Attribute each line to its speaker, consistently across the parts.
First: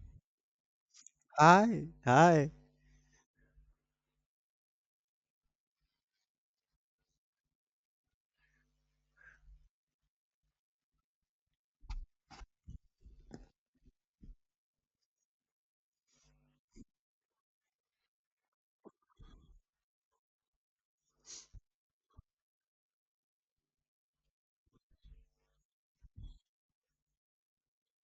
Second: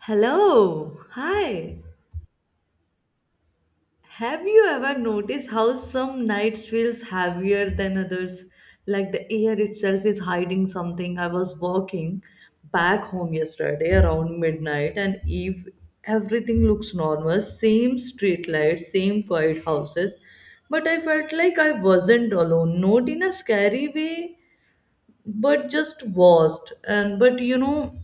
Speaker 1: Hello. Hi.
Speaker 2: Hi, hi.
Speaker 1: Have you ever noticed how some nights feels heavier than others? Like the air itself is hiding something. I was walking back home yesterday around midnight and everything looks normal, same street lights, same quiet houses, but I felt like I wasn't alone, not in a scary way, but just was. And but you know,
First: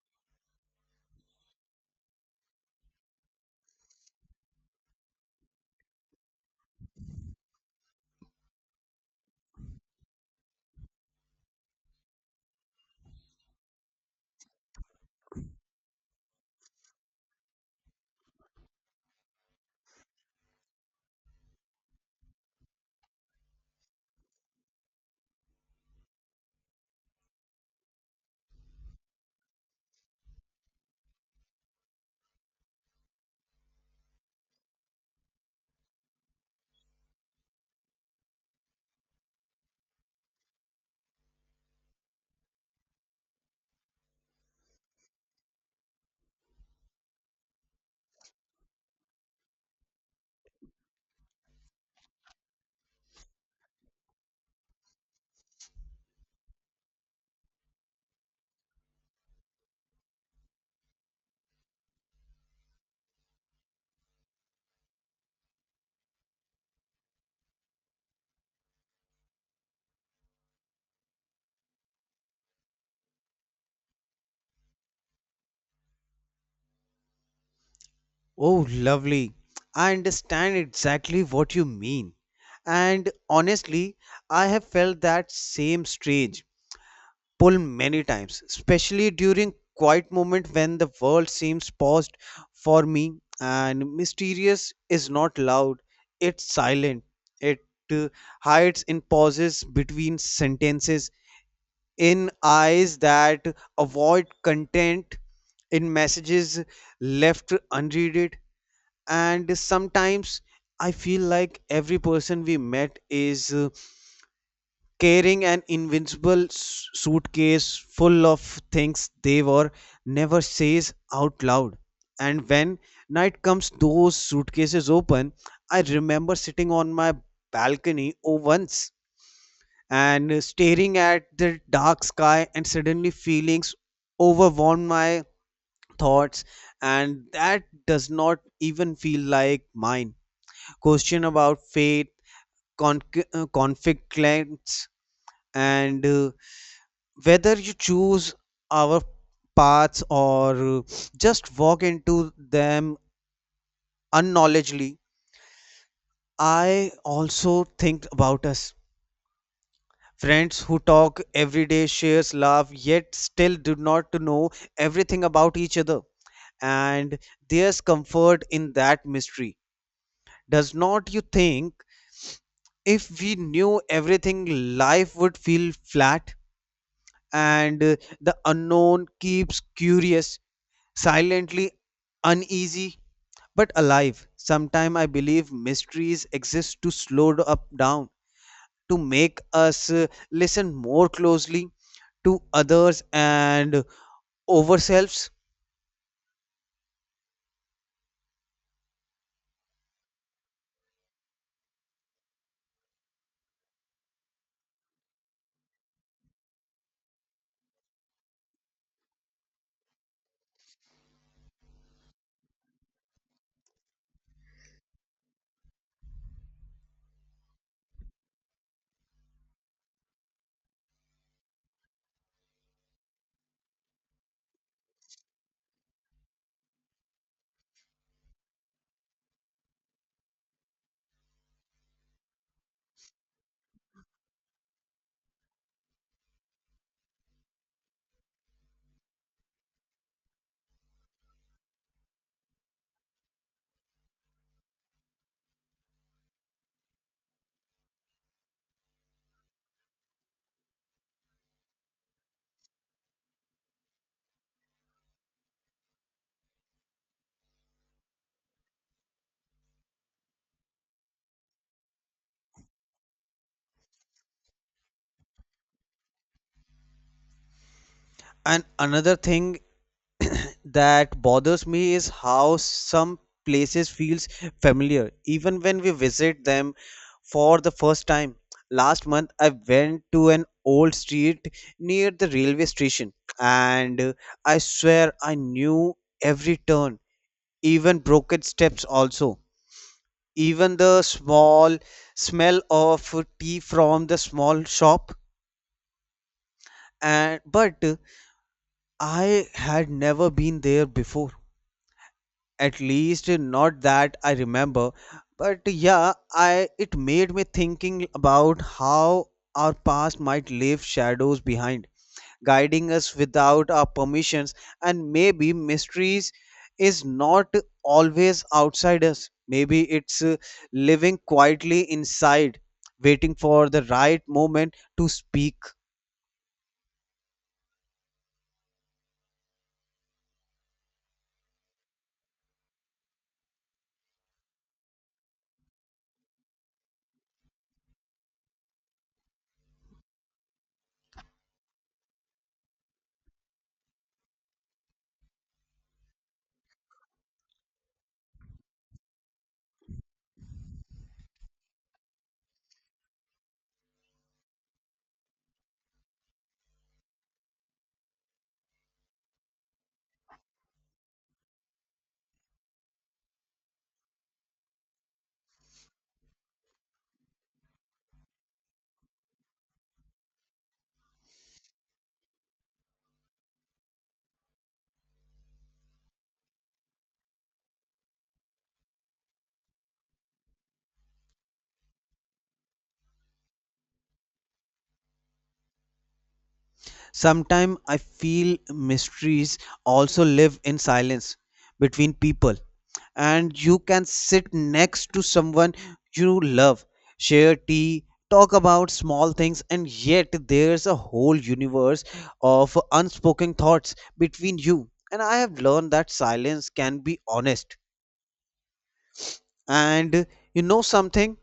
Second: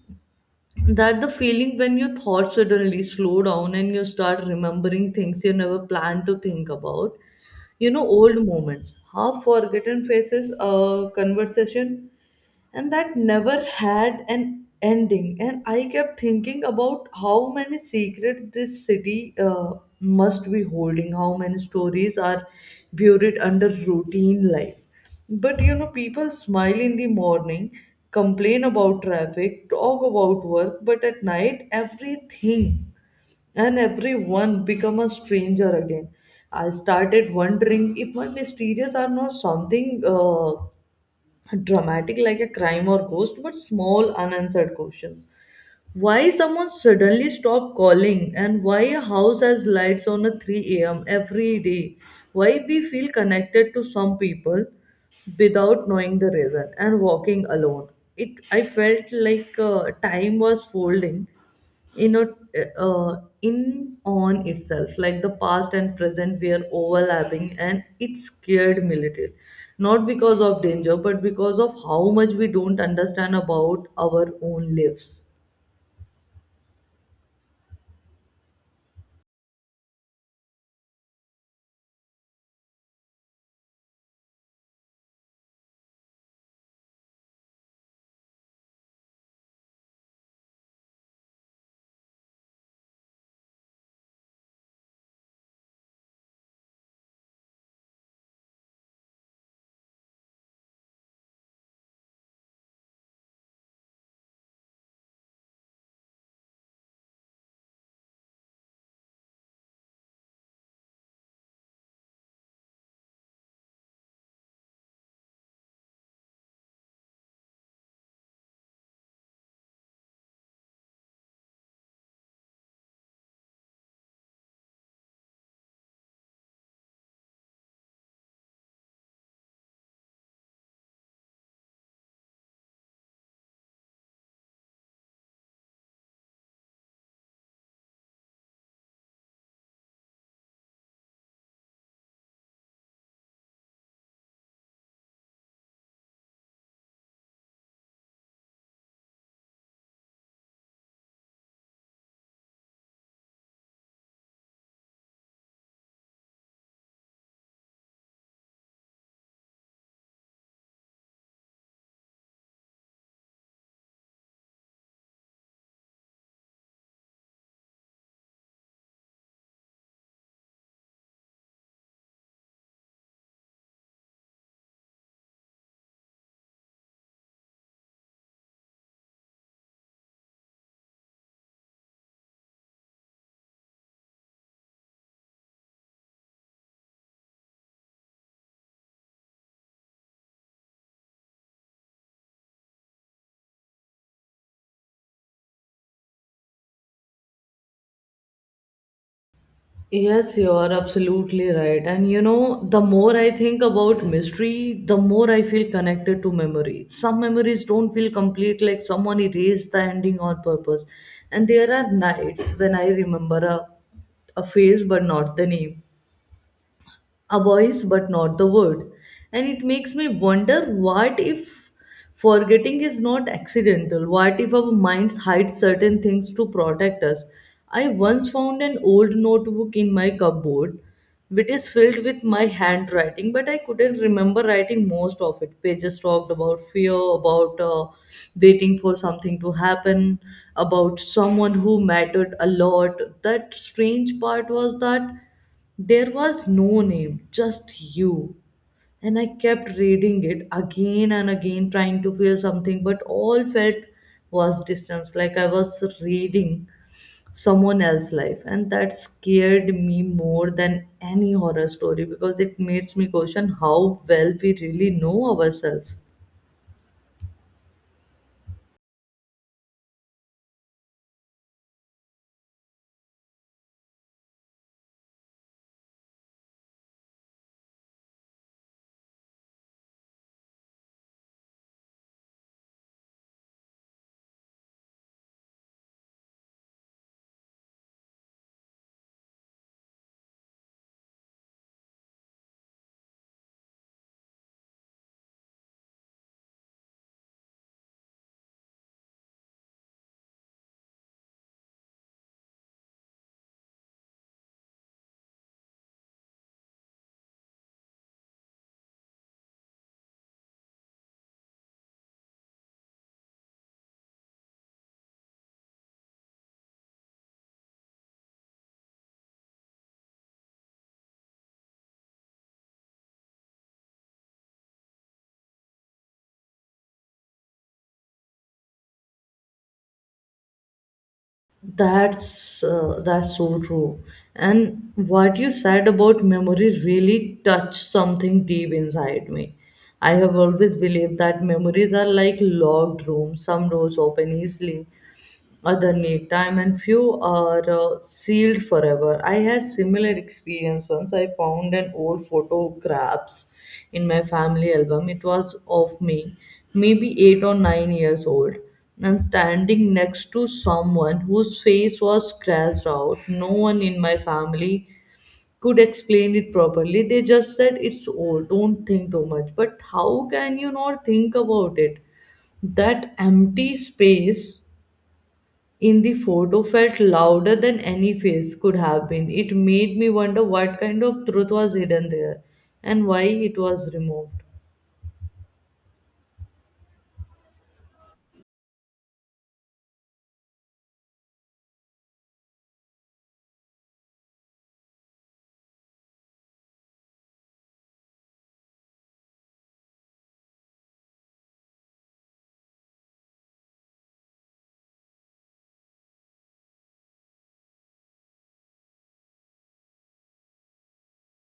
Speaker 1: that the feeling when your thoughts suddenly slow down and you start remembering things you never planned to think about old moments, half forgotten faces, conversation and that never had an ending. And I kept thinking about how many secrets this city must be holding, how many stories are buried under routine life. But you know people smile in the morning, complain about traffic, talk about work, but at night everything and everyone become a stranger again. I started wondering if my mysterious are not something dramatic like a crime or ghost, but small unanswered questions. Why someone suddenly stopped calling, and why a house has lights on at 3 a.m. every day? Why we feel connected to some people without knowing the reason and walking alone? It I felt like time was folding in a in on itself, like the past and present were overlapping, and it scared me little, not because of danger but because of how much we don't understand about our own lives.
Speaker 2: Oh, lovely. I understand exactly what you mean. And honestly, I have felt that same strange pull many times, especially during quiet moment when the world seems paused for me, and mysterious is not loud, it's silent. It uh, hides in pauses between sentences, in eyes that avoid content, in messages left unreaded, and sometimes I feel like every person we met is carrying an invincible suitcase full of things they were never says out loud, and when night comes those suitcases open. I remember sitting on my balcony oh once and staring at the dark sky and suddenly feelings overwhelmed my thoughts, and that does not even feel like mine. Question about faith, con- conflict claims, and whether you choose our paths or just walk into them unknowledgely. I also think about us. Friends who talk every day, shares, laugh, yet still do not know everything about each other. And there's comfort in that mystery. Does not you think if we knew everything, life would feel flat? And the unknown keeps curious, silently uneasy, but alive. Sometime I believe mysteries exist to slow up down, to make us listen more closely to others and ourselves.
Speaker 1: Yes, you are absolutely right. And you know, the more I think about mystery, the more I feel connected to memory. Some memories don't feel complete, like someone erased the ending on purpose. And there are nights when I remember a face but not the name, a voice but not the word, and it makes me wonder, what if forgetting is not accidental? What if our minds hide certain things to protect us? I once found an old notebook in my cupboard which is filled with my handwriting, but I couldn't remember writing most of it. Pages talked about fear, about waiting for something to happen, about someone who mattered a lot. That strange part was that there was no name, just you. And I kept reading it again and again, trying to feel something, but all felt was distance, like I was reading someone else's life. And that scared me more than any horror story, because it makes me question how well we really know ourselves.
Speaker 2: And another thing that bothers me is how some places feels familiar even when we visit them for the first time. Last month I went to an old street near the railway station and I swear I knew every turn, even broken steps also. Even the small smell of tea from the small shop, and but I had never been there before. At least not that I remember. But yeah, I it made me thinking about how our past might leave shadows behind, guiding us without our permissions, and maybe mysteries is not always outside us. Maybe it's living quietly inside, waiting for the right moment to speak.
Speaker 1: That's so true. And what you said about memory really touched something deep inside me. I have always believed that memories are like locked rooms. Some doors open easily, other need time, and few are sealed forever. I had similar experience once. I found an old photographs in my family album. It was of me, maybe 8 or 9 years old, and standing next to someone whose face was scratched out. No one in my family could explain it properly. They just said, it's old, don't think too much. But how can you not think about it? That empty space in the photo felt louder than any face could have been. It made me wonder what kind of truth was hidden there and why it was removed.
Speaker 2: Sometimes I feel mysteries also live in silence between people, and you can sit next to someone you love, share tea, talk about small things, and yet there's a whole universe of unspoken thoughts between you. And I have learned that silence can be honest. And you know something?